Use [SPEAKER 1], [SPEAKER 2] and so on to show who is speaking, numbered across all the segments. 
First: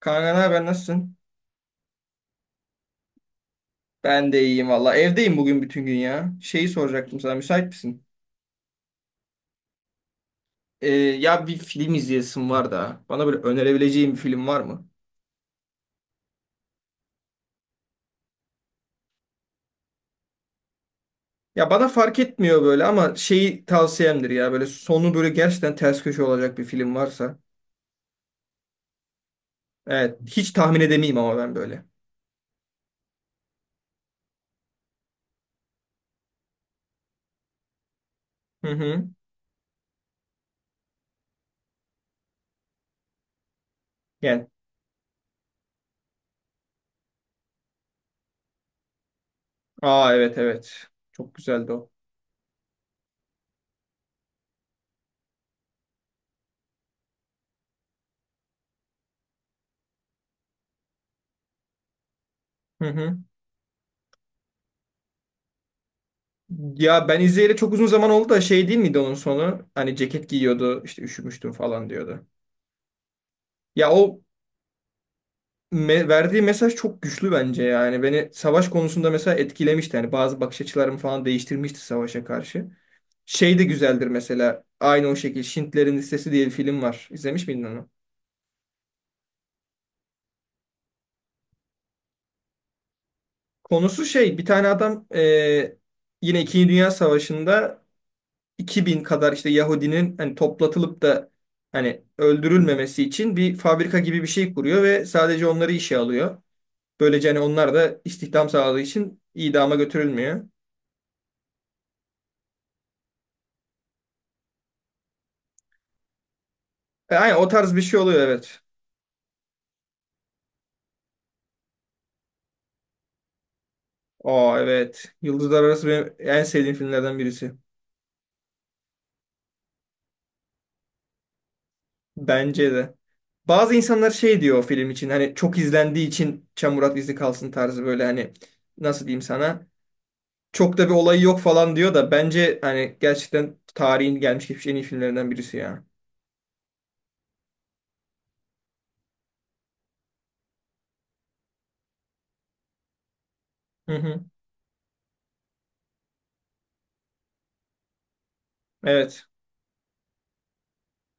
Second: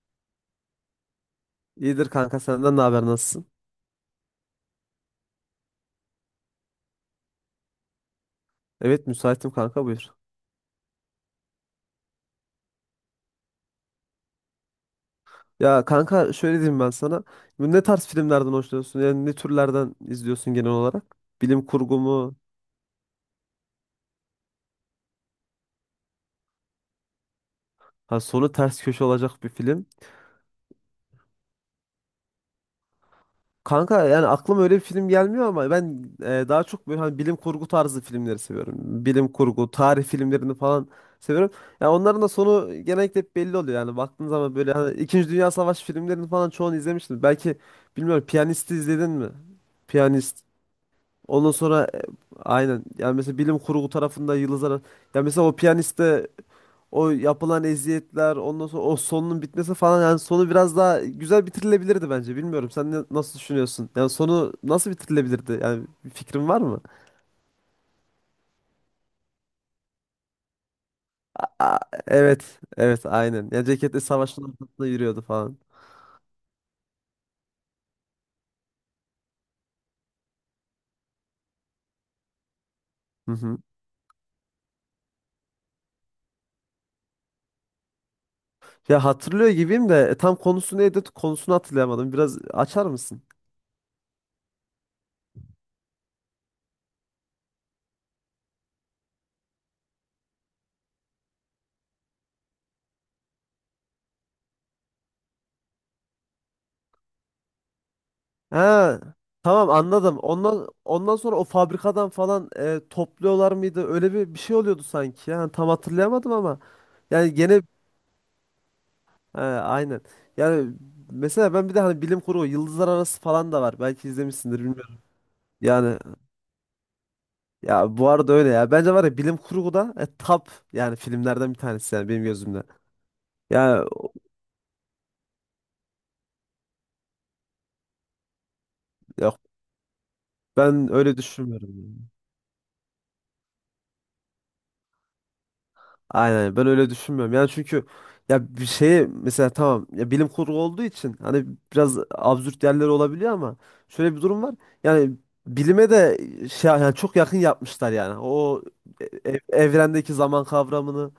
[SPEAKER 1] Kanka ne haber nasılsın?
[SPEAKER 2] İyidir kanka senden ne haber nasılsın?
[SPEAKER 1] Ben de iyiyim valla. Evdeyim bugün bütün gün ya. Şeyi soracaktım sana müsait misin?
[SPEAKER 2] Evet müsaitim kanka buyur.
[SPEAKER 1] Ya bir film izleyesim var da. Bana böyle önerebileceğin bir film var mı?
[SPEAKER 2] Ya kanka şöyle diyeyim ben sana. Bu ne tarz filmlerden hoşlanıyorsun? Yani ne türlerden izliyorsun genel olarak? Bilim
[SPEAKER 1] Ya bana
[SPEAKER 2] kurgu
[SPEAKER 1] fark
[SPEAKER 2] mu?
[SPEAKER 1] etmiyor böyle ama şeyi tavsiyemdir ya. Böyle sonu böyle gerçekten ters köşe olacak bir film varsa.
[SPEAKER 2] Ha, sonu ters köşe olacak bir film.
[SPEAKER 1] Evet hiç tahmin edemeyim ama ben böyle.
[SPEAKER 2] Kanka yani aklıma öyle bir film gelmiyor ama ben daha çok böyle hani bilim kurgu tarzı filmleri
[SPEAKER 1] Hı
[SPEAKER 2] seviyorum.
[SPEAKER 1] hı.
[SPEAKER 2] Bilim kurgu, tarih filmlerini falan seviyorum. Ya onların da sonu genellikle hep belli oluyor yani baktığın
[SPEAKER 1] Yani.
[SPEAKER 2] zaman böyle hani İkinci Dünya Savaşı filmlerini falan çoğunu izlemiştim. Belki bilmiyorum Piyanist'i izledin mi?
[SPEAKER 1] Aa evet,
[SPEAKER 2] Piyanist.
[SPEAKER 1] evet. Çok
[SPEAKER 2] Ondan
[SPEAKER 1] güzeldi
[SPEAKER 2] sonra
[SPEAKER 1] o.
[SPEAKER 2] aynen yani mesela bilim kurgu tarafında yıldızlar, ya mesela o piyaniste o yapılan eziyetler, ondan sonra o sonunun bitmesi falan. Yani sonu biraz daha güzel bitirilebilirdi bence, bilmiyorum
[SPEAKER 1] Hı
[SPEAKER 2] sen
[SPEAKER 1] hı.
[SPEAKER 2] nasıl düşünüyorsun, yani sonu nasıl bitirilebilirdi, yani bir fikrin var mı?
[SPEAKER 1] Ya ben izleyeli çok uzun zaman oldu da şey değil miydi onun sonu? Hani ceket giyiyordu işte üşümüştüm
[SPEAKER 2] Aa,
[SPEAKER 1] falan diyordu.
[SPEAKER 2] evet evet, aynen ya,
[SPEAKER 1] Ya
[SPEAKER 2] ceketle
[SPEAKER 1] o
[SPEAKER 2] savaşın ortasında yürüyordu falan.
[SPEAKER 1] Verdiği mesaj çok güçlü bence yani. Beni savaş konusunda mesela etkilemişti. Yani bazı bakış açılarımı falan değiştirmişti savaşa karşı.
[SPEAKER 2] Hı
[SPEAKER 1] Şey
[SPEAKER 2] hı.
[SPEAKER 1] de güzeldir mesela. Aynı o şekilde Schindler'in Listesi diye bir film var. İzlemiş miydin onu?
[SPEAKER 2] Ya hatırlıyor gibiyim de tam konusu neydi, konusunu hatırlayamadım, biraz açar mısın?
[SPEAKER 1] Konusu şey, bir tane adam yine İkinci Dünya Savaşı'nda 2000 kadar işte Yahudinin hani toplatılıp da hani öldürülmemesi için bir fabrika gibi bir şey kuruyor ve sadece onları işe alıyor. Böylece hani onlar da istihdam sağladığı
[SPEAKER 2] Ha,
[SPEAKER 1] için
[SPEAKER 2] tamam
[SPEAKER 1] idama
[SPEAKER 2] anladım.
[SPEAKER 1] götürülmüyor.
[SPEAKER 2] Ondan sonra o fabrikadan falan topluyorlar mıydı? Öyle bir şey oluyordu sanki. Yani tam hatırlayamadım ama
[SPEAKER 1] E,
[SPEAKER 2] yani
[SPEAKER 1] aynen o
[SPEAKER 2] gene.
[SPEAKER 1] tarz bir şey oluyor, evet.
[SPEAKER 2] Ha, aynen. Yani mesela ben bir de hani bilim kurgu Yıldızlar Arası falan da var. Belki izlemişsindir,
[SPEAKER 1] Aa
[SPEAKER 2] bilmiyorum.
[SPEAKER 1] evet. Yıldızlar Arası
[SPEAKER 2] Yani
[SPEAKER 1] benim en sevdiğim filmlerden birisi.
[SPEAKER 2] ya bu arada öyle ya. Bence var ya, bilim kurgu da top yani filmlerden bir tanesi yani benim gözümde.
[SPEAKER 1] Bence de. Bazı
[SPEAKER 2] Yani
[SPEAKER 1] insanlar şey diyor o film için, hani çok izlendiği için çamurat izi kalsın tarzı, böyle hani nasıl diyeyim
[SPEAKER 2] yok,
[SPEAKER 1] sana, çok da
[SPEAKER 2] ben
[SPEAKER 1] bir
[SPEAKER 2] öyle
[SPEAKER 1] olayı yok falan diyor
[SPEAKER 2] düşünmüyorum.
[SPEAKER 1] da bence hani gerçekten tarihin gelmiş geçmiş en iyi filmlerinden birisi ya.
[SPEAKER 2] Aynen, ben öyle düşünmüyorum. Yani çünkü ya bir şeye mesela, tamam ya bilim kurgu olduğu için hani biraz absürt yerler olabiliyor ama
[SPEAKER 1] Hı
[SPEAKER 2] şöyle bir
[SPEAKER 1] hı.
[SPEAKER 2] durum var. Yani bilime de şey, yani çok yakın yapmışlar yani. O
[SPEAKER 1] Evet.
[SPEAKER 2] evrendeki zaman kavramını,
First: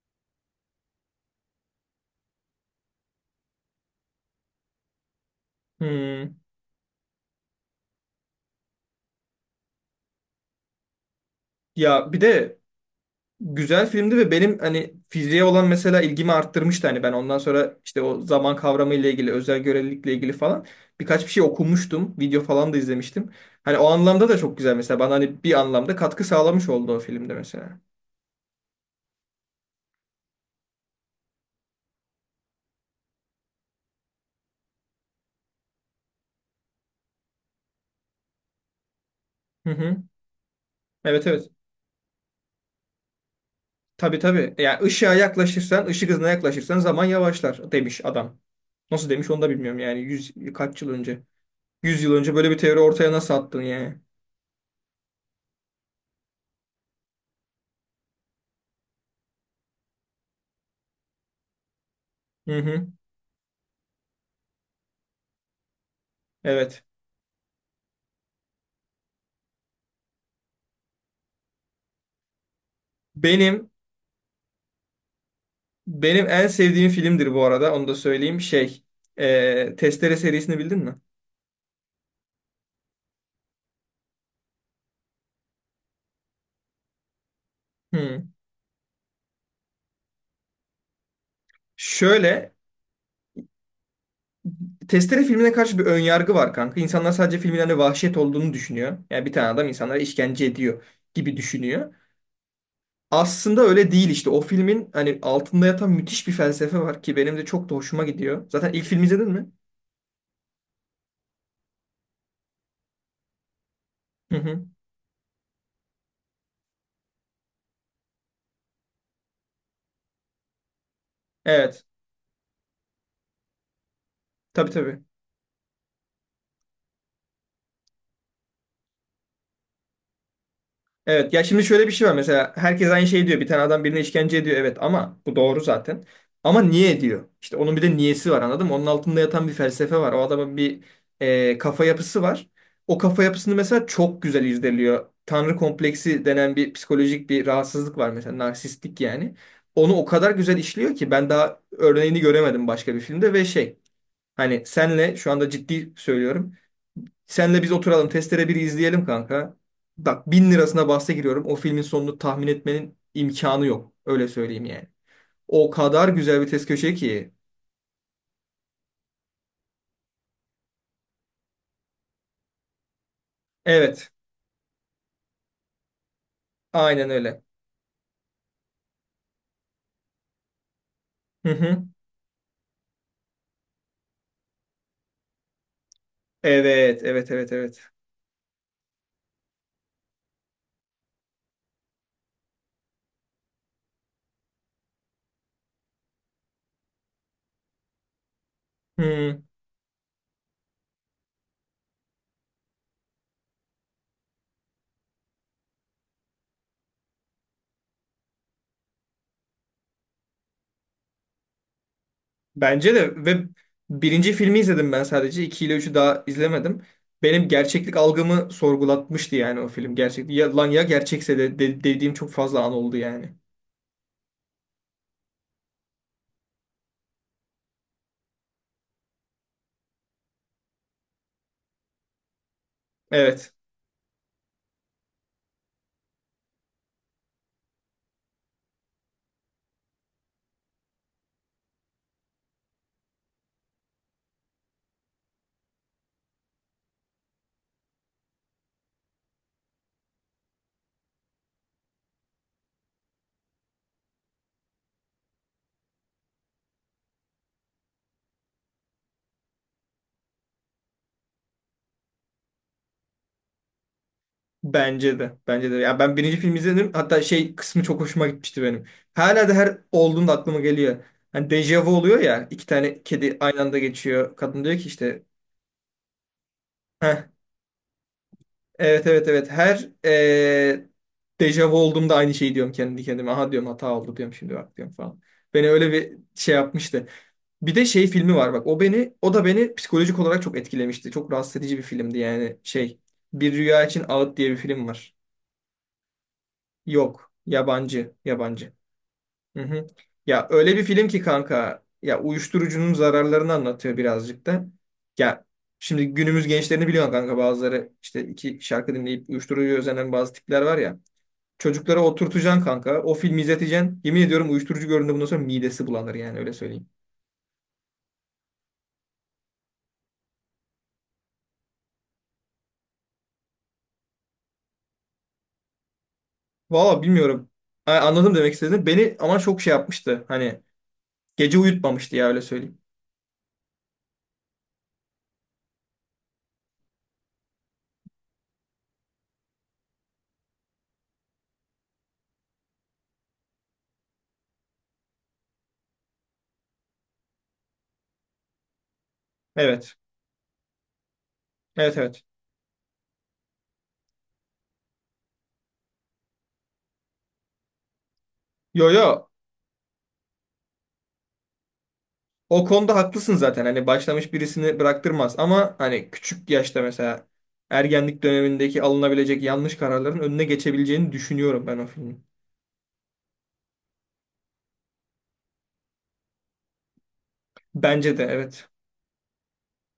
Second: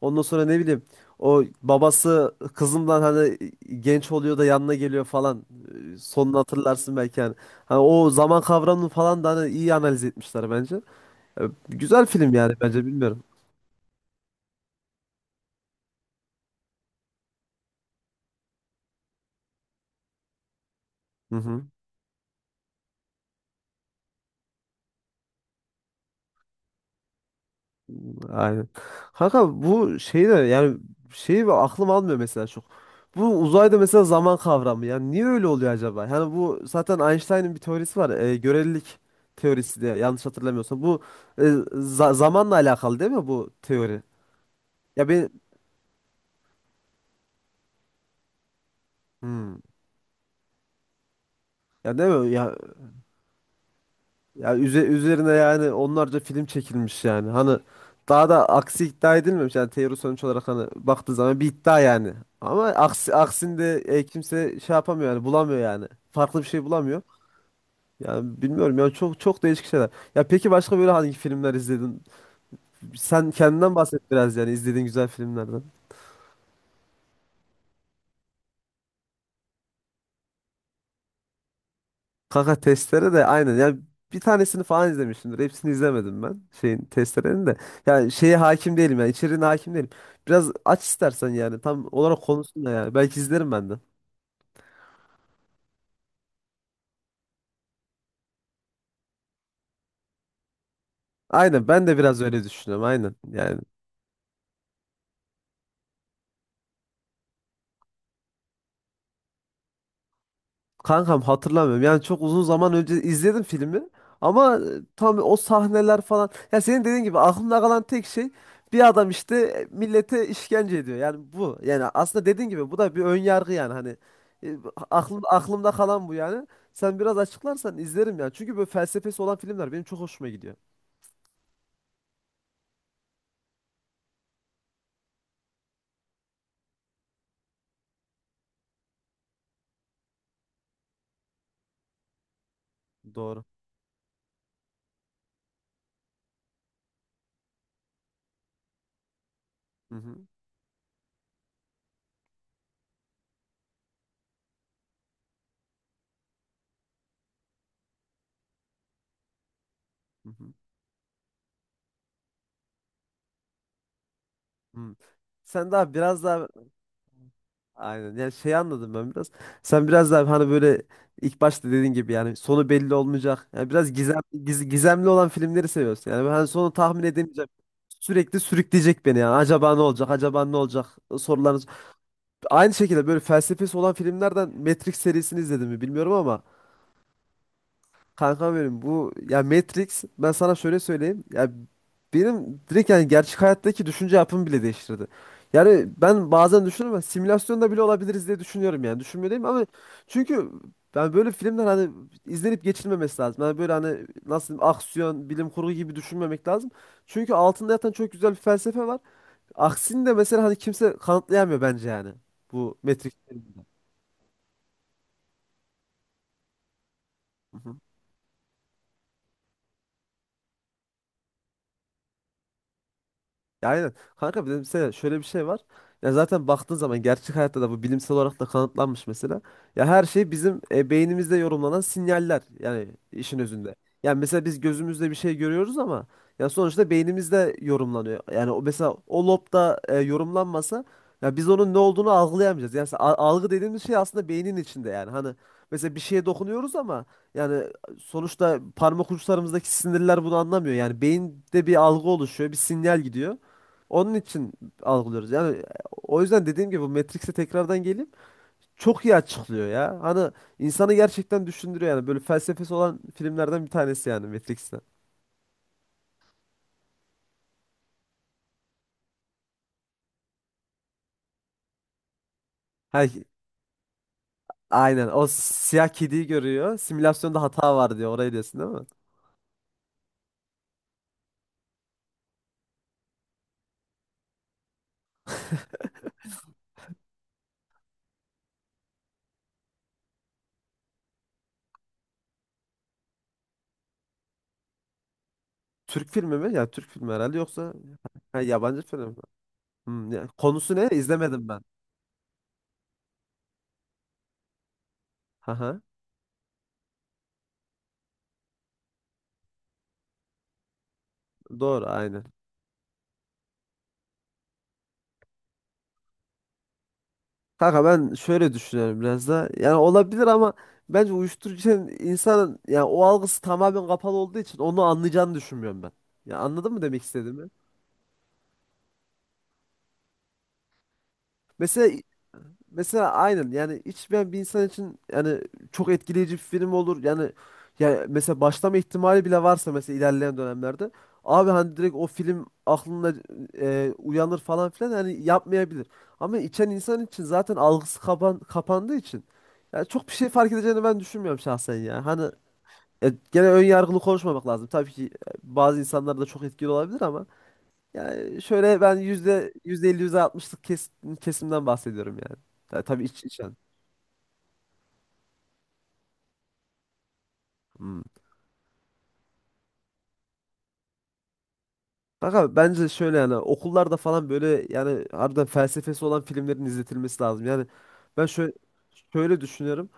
[SPEAKER 2] ondan sonra ne bileyim, o babası kızından hani genç oluyor da yanına geliyor falan.
[SPEAKER 1] Hmm.
[SPEAKER 2] Sonunu hatırlarsın belki yani. Hani o zaman kavramını falan da hani iyi analiz etmişler bence. E, Güzel
[SPEAKER 1] Ya bir
[SPEAKER 2] film yani,
[SPEAKER 1] de
[SPEAKER 2] bence, bilmiyorum.
[SPEAKER 1] güzel filmdi ve benim hani fiziğe olan mesela ilgimi arttırmıştı. Hani ben ondan sonra işte o zaman kavramı ile ilgili, özel görelilikle ilgili falan birkaç bir
[SPEAKER 2] Hı
[SPEAKER 1] şey
[SPEAKER 2] hı.
[SPEAKER 1] okumuştum. Video falan da izlemiştim. Hani o anlamda da çok güzel mesela. Bana hani bir anlamda katkı sağlamış oldu o filmde mesela.
[SPEAKER 2] Aynen. Kanka bu şey de yani şeyi ve aklım almıyor mesela çok. Bu uzayda mesela zaman kavramı yani niye öyle oluyor acaba? Yani bu zaten Einstein'ın bir teorisi var. Görelilik
[SPEAKER 1] Hı
[SPEAKER 2] teorisi, de
[SPEAKER 1] hı.
[SPEAKER 2] yanlış hatırlamıyorsam. Bu
[SPEAKER 1] Evet,
[SPEAKER 2] e,
[SPEAKER 1] evet.
[SPEAKER 2] zamanla alakalı değil mi bu teori?
[SPEAKER 1] Tabii, tabii. Yani
[SPEAKER 2] Ya
[SPEAKER 1] ışığa
[SPEAKER 2] ben,
[SPEAKER 1] yaklaşırsan, ışık hızına yaklaşırsan zaman yavaşlar demiş adam. Nasıl demiş onu da
[SPEAKER 2] hmm.
[SPEAKER 1] bilmiyorum yani. Kaç yıl önce?
[SPEAKER 2] Ya
[SPEAKER 1] yüz
[SPEAKER 2] değil
[SPEAKER 1] yıl
[SPEAKER 2] mi?
[SPEAKER 1] önce böyle
[SPEAKER 2] Ya,
[SPEAKER 1] bir teori ortaya nasıl attın yani?
[SPEAKER 2] ya üzerine yani onlarca film çekilmiş yani. Hani daha da aksi iddia edilmemiş. Yani teori sonuç olarak hani baktığı zaman bir iddia yani.
[SPEAKER 1] Hı
[SPEAKER 2] Ama
[SPEAKER 1] hı.
[SPEAKER 2] aksi, aksinde kimse şey yapamıyor yani, bulamıyor yani. Farklı bir şey
[SPEAKER 1] Evet.
[SPEAKER 2] bulamıyor. Yani bilmiyorum ya, çok çok değişik şeyler. Ya peki başka böyle hangi filmler izledin? Sen
[SPEAKER 1] Benim
[SPEAKER 2] kendinden bahset biraz, yani izlediğin güzel filmlerden.
[SPEAKER 1] Benim en sevdiğim filmdir bu arada. Onu da söyleyeyim. Şey, Testere serisini bildin mi?
[SPEAKER 2] Kaka testere de aynen. Yani bir tanesini falan izlemişimdir. Hepsini izlemedim ben. Şeyin, testerenin de. Yani
[SPEAKER 1] Hmm.
[SPEAKER 2] şeye hakim değilim yani, içeriğine hakim değilim. Biraz aç istersen yani. Tam olarak
[SPEAKER 1] Şöyle,
[SPEAKER 2] konusunda yani. Belki izlerim ben de.
[SPEAKER 1] Testere filmine karşı bir önyargı var kanka. İnsanlar sadece filmin hani vahşet olduğunu düşünüyor. Yani bir tane adam insanlara işkence ediyor gibi
[SPEAKER 2] Aynen, ben
[SPEAKER 1] düşünüyor.
[SPEAKER 2] de biraz öyle düşünüyorum. Aynen
[SPEAKER 1] Aslında
[SPEAKER 2] yani.
[SPEAKER 1] öyle değil işte. O filmin hani altında yatan müthiş bir felsefe var ki benim de çok da hoşuma gidiyor. Zaten ilk filmi izledin mi?
[SPEAKER 2] Kankam, hatırlamıyorum. Yani çok uzun zaman önce izledim filmi.
[SPEAKER 1] Hı
[SPEAKER 2] Ama
[SPEAKER 1] hı.
[SPEAKER 2] tam o sahneler falan. Ya senin dediğin gibi aklımda kalan tek şey, bir adam işte millete işkence ediyor. Yani bu.
[SPEAKER 1] Evet.
[SPEAKER 2] Yani aslında dediğin gibi bu da bir ön yargı yani hani, e,
[SPEAKER 1] Tabii, tabii.
[SPEAKER 2] aklımda kalan bu yani. Sen biraz açıklarsan izlerim yani, çünkü böyle felsefesi olan filmler benim çok hoşuma gidiyor.
[SPEAKER 1] Evet, ya şimdi şöyle bir şey var mesela, herkes aynı şeyi diyor, bir tane adam birine işkence ediyor, evet ama bu doğru zaten. Ama niye ediyor işte, onun bir de niyesi var, anladın mı? Onun altında yatan bir felsefe var, o adamın bir kafa yapısı var. O kafa
[SPEAKER 2] Doğru.
[SPEAKER 1] yapısını mesela çok güzel irdeliyor. Tanrı kompleksi denen bir psikolojik bir rahatsızlık var mesela, narsistlik yani.
[SPEAKER 2] Hı
[SPEAKER 1] Onu o
[SPEAKER 2] hı.
[SPEAKER 1] kadar güzel işliyor ki ben daha örneğini göremedim başka bir filmde. Ve şey, hani senle şu anda ciddi söylüyorum, senle biz oturalım Testere biri izleyelim kanka.
[SPEAKER 2] Hı
[SPEAKER 1] Bak, bin
[SPEAKER 2] hı.
[SPEAKER 1] lirasına bahse giriyorum. O filmin sonunu tahmin etmenin imkanı yok. Öyle söyleyeyim
[SPEAKER 2] Hı.
[SPEAKER 1] yani. O
[SPEAKER 2] Sen daha
[SPEAKER 1] kadar
[SPEAKER 2] biraz
[SPEAKER 1] güzel
[SPEAKER 2] daha.
[SPEAKER 1] bir test köşe ki.
[SPEAKER 2] Aynen. Yani şey, anladım ben biraz. Sen biraz daha hani böyle ilk başta dediğin gibi yani sonu belli olmayacak. Yani biraz
[SPEAKER 1] Evet.
[SPEAKER 2] gizem, gizemli olan filmleri seviyorsun. Yani ben sonu tahmin
[SPEAKER 1] Aynen öyle.
[SPEAKER 2] edemeyeceğim. Sürekli sürükleyecek beni yani. Acaba ne olacak? Acaba ne olacak?
[SPEAKER 1] Hı
[SPEAKER 2] Sorularınız.
[SPEAKER 1] hı.
[SPEAKER 2] Aynı şekilde böyle felsefesi olan filmlerden Matrix serisini izledim mi bilmiyorum ama.
[SPEAKER 1] Evet. Evet. Evet. Evet.
[SPEAKER 2] Kanka benim bu ya Matrix, ben sana şöyle söyleyeyim. Ya benim direkt yani gerçek hayattaki düşünce yapımı bile değiştirdi. Yani ben bazen düşünüyorum ama simülasyonda bile olabiliriz diye düşünüyorum yani. Düşünmüyor
[SPEAKER 1] Hı.
[SPEAKER 2] değilim ama, çünkü ben böyle filmler hani izlenip geçilmemesi lazım. Yani böyle hani nasıl diyeyim, aksiyon, bilim kurgu gibi düşünmemek lazım. Çünkü altında yatan çok güzel bir felsefe var. Aksini de mesela hani kimse kanıtlayamıyor bence yani. Bu
[SPEAKER 1] Bence
[SPEAKER 2] Matrix.
[SPEAKER 1] de. Ve birinci filmi izledim ben sadece. İki ile üçü daha izlemedim. Benim gerçeklik algımı sorgulatmıştı yani o film. Gerçek, ya, lan ya gerçekse de dediğim çok fazla an oldu yani.
[SPEAKER 2] Ya aynen. Kanka bir de mesela şöyle bir şey var. Ya zaten baktığın zaman gerçek hayatta da bu bilimsel olarak da kanıtlanmış mesela. Ya her şey bizim beynimizde yorumlanan sinyaller yani işin
[SPEAKER 1] Evet.
[SPEAKER 2] özünde. Yani mesela biz gözümüzle bir şey görüyoruz ama ya sonuçta beynimizde yorumlanıyor. Yani o mesela o lobda yorumlanmasa, ya biz onun ne olduğunu algılayamayacağız. Yani algı dediğimiz şey aslında beynin içinde yani. Hani mesela bir şeye dokunuyoruz ama yani sonuçta parmak uçlarımızdaki sinirler bunu anlamıyor. Yani beyinde bir algı oluşuyor, bir sinyal gidiyor. Onun için algılıyoruz. Yani o yüzden dediğim gibi bu Matrix'e tekrardan gelip çok iyi açıklıyor ya. Hani insanı gerçekten düşündürüyor yani. Böyle felsefesi olan filmlerden bir tanesi yani, Matrix'ten.
[SPEAKER 1] Bence de. Bence de. Ya ben birinci film izledim. Hatta şey kısmı çok hoşuma gitmişti benim. Hala da her olduğunda aklıma geliyor. Hani dejavu oluyor ya. İki tane
[SPEAKER 2] Ha,
[SPEAKER 1] kedi aynı anda geçiyor. Kadın diyor ki
[SPEAKER 2] aynen,
[SPEAKER 1] işte.
[SPEAKER 2] o siyah kediyi görüyor.
[SPEAKER 1] Heh,
[SPEAKER 2] Simülasyonda hata var diyor. Orayı diyorsun değil mi?
[SPEAKER 1] evet, evet, evet. Her dejavu olduğumda aynı şeyi diyorum kendi kendime. Aha, diyorum, hata oldu diyorum, şimdi bak diyorum falan. Beni öyle bir şey yapmıştı. Bir de şey filmi var bak. O beni, o da beni psikolojik olarak çok etkilemişti. Çok rahatsız edici bir filmdi yani şey. Bir Rüya için Ağıt diye bir film var.
[SPEAKER 2] Türk filmi mi? Ya Türk filmi
[SPEAKER 1] Yok.
[SPEAKER 2] herhalde, yoksa
[SPEAKER 1] Yabancı.
[SPEAKER 2] ha,
[SPEAKER 1] Yabancı.
[SPEAKER 2] yabancı film mi?
[SPEAKER 1] Hı hı.
[SPEAKER 2] Hmm,
[SPEAKER 1] Ya öyle
[SPEAKER 2] konusu
[SPEAKER 1] bir
[SPEAKER 2] ne?
[SPEAKER 1] film ki
[SPEAKER 2] İzlemedim ben.
[SPEAKER 1] kanka, ya uyuşturucunun zararlarını anlatıyor birazcık da. Ya
[SPEAKER 2] Haha.
[SPEAKER 1] şimdi günümüz gençlerini biliyorsun kanka, bazıları işte iki şarkı dinleyip uyuşturucuya özenen bazı tipler var ya.
[SPEAKER 2] Doğru,
[SPEAKER 1] Çocuklara
[SPEAKER 2] aynen.
[SPEAKER 1] oturtacaksın kanka, o filmi izleteceksin. Yemin ediyorum uyuşturucu gördüğünde bundan sonra midesi bulanır, yani öyle söyleyeyim.
[SPEAKER 2] Kanka ben şöyle düşünüyorum biraz da. Yani olabilir ama bence uyuşturucunun insanın yani o algısı tamamen kapalı olduğu için onu anlayacağını düşünmüyorum ben. Ya anladın mı
[SPEAKER 1] Valla
[SPEAKER 2] demek istediğimi?
[SPEAKER 1] bilmiyorum. Ha, anladım demek istediğini. Beni ama çok şey yapmıştı. Hani gece
[SPEAKER 2] Mesela
[SPEAKER 1] uyutmamıştı, ya öyle söyleyeyim.
[SPEAKER 2] Mesela aynen yani hiç, ben bir insan için yani çok etkileyici bir film olur. Yani ya mesela başlama ihtimali bile varsa mesela ilerleyen dönemlerde, abi hani direkt o film aklında uyanır falan filan, hani yapmayabilir. Ama içen insan için zaten algısı kapandığı için yani
[SPEAKER 1] Evet.
[SPEAKER 2] çok bir şey fark edeceğini ben düşünmüyorum şahsen
[SPEAKER 1] Evet,
[SPEAKER 2] ya.
[SPEAKER 1] evet.
[SPEAKER 2] Hani gene ön yargılı konuşmamak lazım. Tabii ki bazı insanlar da çok etkili olabilir ama yani şöyle,
[SPEAKER 1] Yo,
[SPEAKER 2] ben
[SPEAKER 1] yo.
[SPEAKER 2] yüzde elli, yüzde altmışlık kesimden bahsediyorum yani.
[SPEAKER 1] O
[SPEAKER 2] Ta-
[SPEAKER 1] konuda
[SPEAKER 2] tabii iç
[SPEAKER 1] haklısın
[SPEAKER 2] içen.
[SPEAKER 1] zaten. Hani başlamış birisini bıraktırmaz ama hani küçük yaşta mesela
[SPEAKER 2] Hmm.
[SPEAKER 1] ergenlik dönemindeki alınabilecek yanlış kararların önüne geçebileceğini düşünüyorum ben o filmin.
[SPEAKER 2] Bak abi bence şöyle, yani okullarda falan böyle yani harbiden felsefesi olan filmlerin izletilmesi lazım. Yani
[SPEAKER 1] Bence de
[SPEAKER 2] ben şöyle
[SPEAKER 1] evet.
[SPEAKER 2] şöyle düşünüyorum.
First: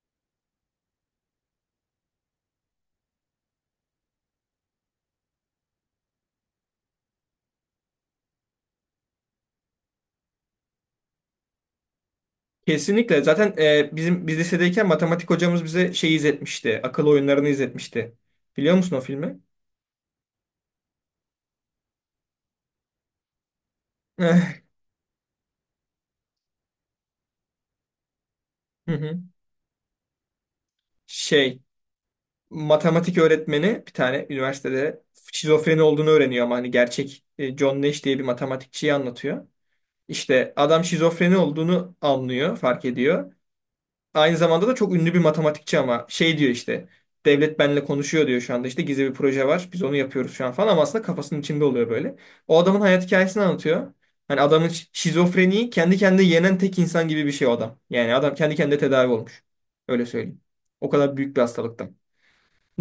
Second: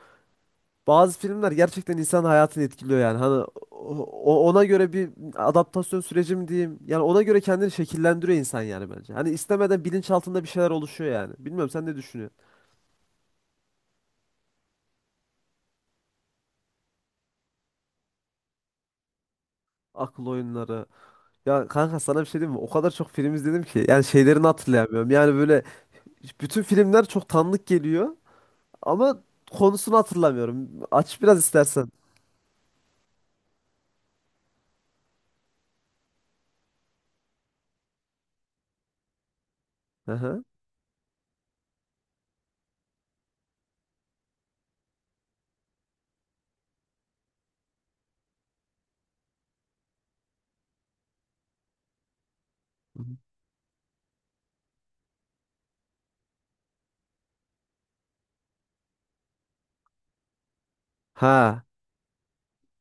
[SPEAKER 2] Bazı filmler gerçekten insanın hayatını etkiliyor yani. Hani ona göre bir adaptasyon süreci mi diyeyim? Yani ona göre kendini şekillendiriyor insan yani bence. Hani istemeden bilinçaltında bir şeyler oluşuyor yani. Bilmiyorum sen ne düşünüyorsun?
[SPEAKER 1] Kesinlikle. Zaten, e, bizim biz lisedeyken matematik hocamız bize şey izletmişti. Akıl Oyunları'nı izletmişti. Biliyor musun o filmi?
[SPEAKER 2] Akıl oyunları. Ya kanka sana bir şey diyeyim mi? O kadar çok film izledim ki. Yani şeylerini
[SPEAKER 1] Eh.
[SPEAKER 2] hatırlayamıyorum. Yani böyle bütün filmler çok tanıdık geliyor.
[SPEAKER 1] Hı hı.
[SPEAKER 2] Ama konusunu hatırlamıyorum. Aç biraz
[SPEAKER 1] Şey,
[SPEAKER 2] istersen.
[SPEAKER 1] matematik öğretmeni bir tane, üniversitede şizofreni olduğunu öğreniyor ama hani gerçek, John Nash diye bir matematikçiyi anlatıyor.
[SPEAKER 2] Hı hı.
[SPEAKER 1] İşte adam şizofreni olduğunu anlıyor, fark ediyor. Aynı zamanda da çok ünlü bir matematikçi ama şey diyor işte, devlet benimle konuşuyor diyor şu anda, işte gizli bir proje var, biz onu yapıyoruz şu an falan, ama aslında kafasının içinde oluyor böyle. O adamın hayat hikayesini anlatıyor. Hani adamın şizofreniyi kendi kendine yenen tek insan gibi bir şey o adam. Yani adam kendi kendine tedavi olmuş. Öyle söyleyeyim. O kadar büyük bir
[SPEAKER 2] Ha.
[SPEAKER 1] hastalıktan.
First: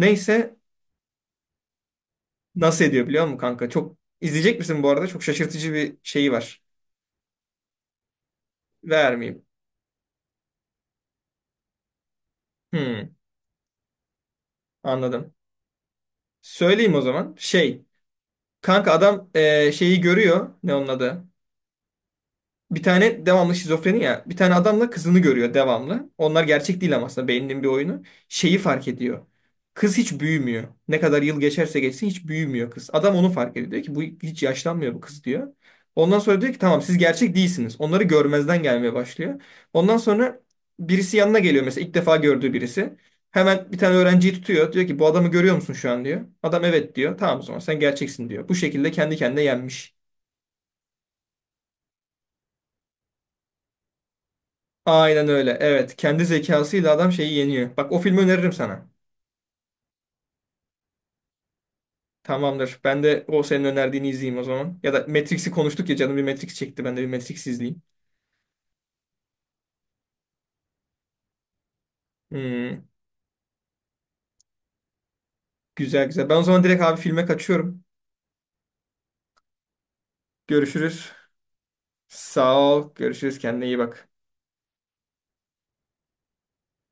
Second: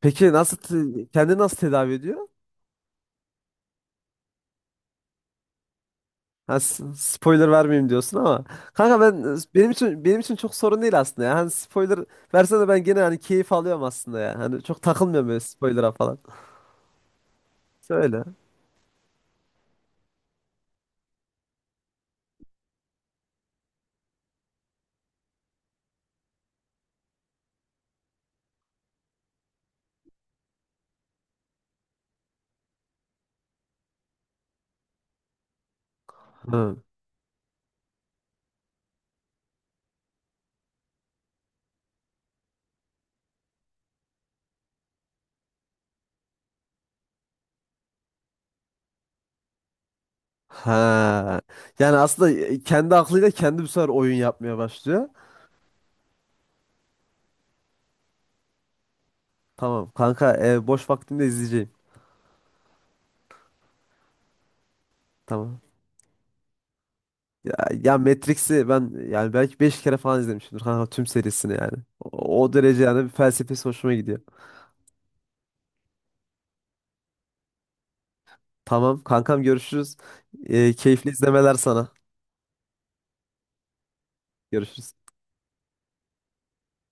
[SPEAKER 2] Peki nasıl kendini nasıl tedavi ediyor?
[SPEAKER 1] nasıl ediyor biliyor musun kanka? Çok izleyecek misin bu arada? Çok şaşırtıcı bir şeyi
[SPEAKER 2] Ha,
[SPEAKER 1] var.
[SPEAKER 2] spoiler vermeyeyim diyorsun ama, kanka ben,
[SPEAKER 1] Vermeyeyim.
[SPEAKER 2] benim için çok sorun değil aslında ya. Hani spoiler versen de ben gene
[SPEAKER 1] Hmm,
[SPEAKER 2] hani keyif alıyorum aslında ya. Hani çok takılmıyorum
[SPEAKER 1] anladım.
[SPEAKER 2] böyle spoiler'a falan.
[SPEAKER 1] Söyleyeyim o zaman. Şey.
[SPEAKER 2] Söyle.
[SPEAKER 1] Kanka adam şeyi görüyor. Ne onun adı? Bir tane, devamlı şizofreni ya. Bir tane adamla kızını görüyor devamlı. Onlar gerçek değil ama aslında beyninin bir oyunu. Şeyi fark ediyor. Kız hiç büyümüyor. Ne kadar yıl geçerse geçsin hiç büyümüyor kız. Adam onu fark ediyor. Diyor ki bu hiç yaşlanmıyor bu kız diyor. Ondan sonra diyor ki
[SPEAKER 2] Hı.
[SPEAKER 1] tamam, siz gerçek değilsiniz. Onları görmezden gelmeye başlıyor. Ondan sonra birisi yanına geliyor mesela, ilk defa gördüğü birisi. Hemen bir tane öğrenciyi tutuyor. Diyor ki bu adamı görüyor musun şu an diyor. Adam evet diyor. Tamam, o zaman sen gerçeksin diyor. Bu şekilde kendi kendine yenmiş.
[SPEAKER 2] Ha. Yani aslında kendi aklıyla kendi bu sefer oyun yapmaya başlıyor.
[SPEAKER 1] Aynen öyle. Evet. Kendi zekasıyla adam şeyi yeniyor. Bak, o filmi öneririm sana.
[SPEAKER 2] Tamam kanka, boş vaktimde izleyeceğim.
[SPEAKER 1] Tamamdır. Ben de o senin önerdiğini izleyeyim o zaman. Ya da Matrix'i
[SPEAKER 2] Tamam.
[SPEAKER 1] konuştuk ya, canım bir Matrix çekti. Ben de bir Matrix
[SPEAKER 2] Ya,
[SPEAKER 1] izleyeyim.
[SPEAKER 2] ya, Matrix'i ben yani belki 5 kere falan izlemişimdir kanka, tüm serisini yani. O derece
[SPEAKER 1] Hmm,
[SPEAKER 2] yani, bir felsefesi hoşuma gidiyor.
[SPEAKER 1] güzel, güzel. Ben o zaman direkt abi filme kaçıyorum.
[SPEAKER 2] Tamam kankam, görüşürüz. Keyifli
[SPEAKER 1] Görüşürüz.
[SPEAKER 2] izlemeler sana.
[SPEAKER 1] Sağ ol. Görüşürüz. Kendine iyi bak.
[SPEAKER 2] Görüşürüz.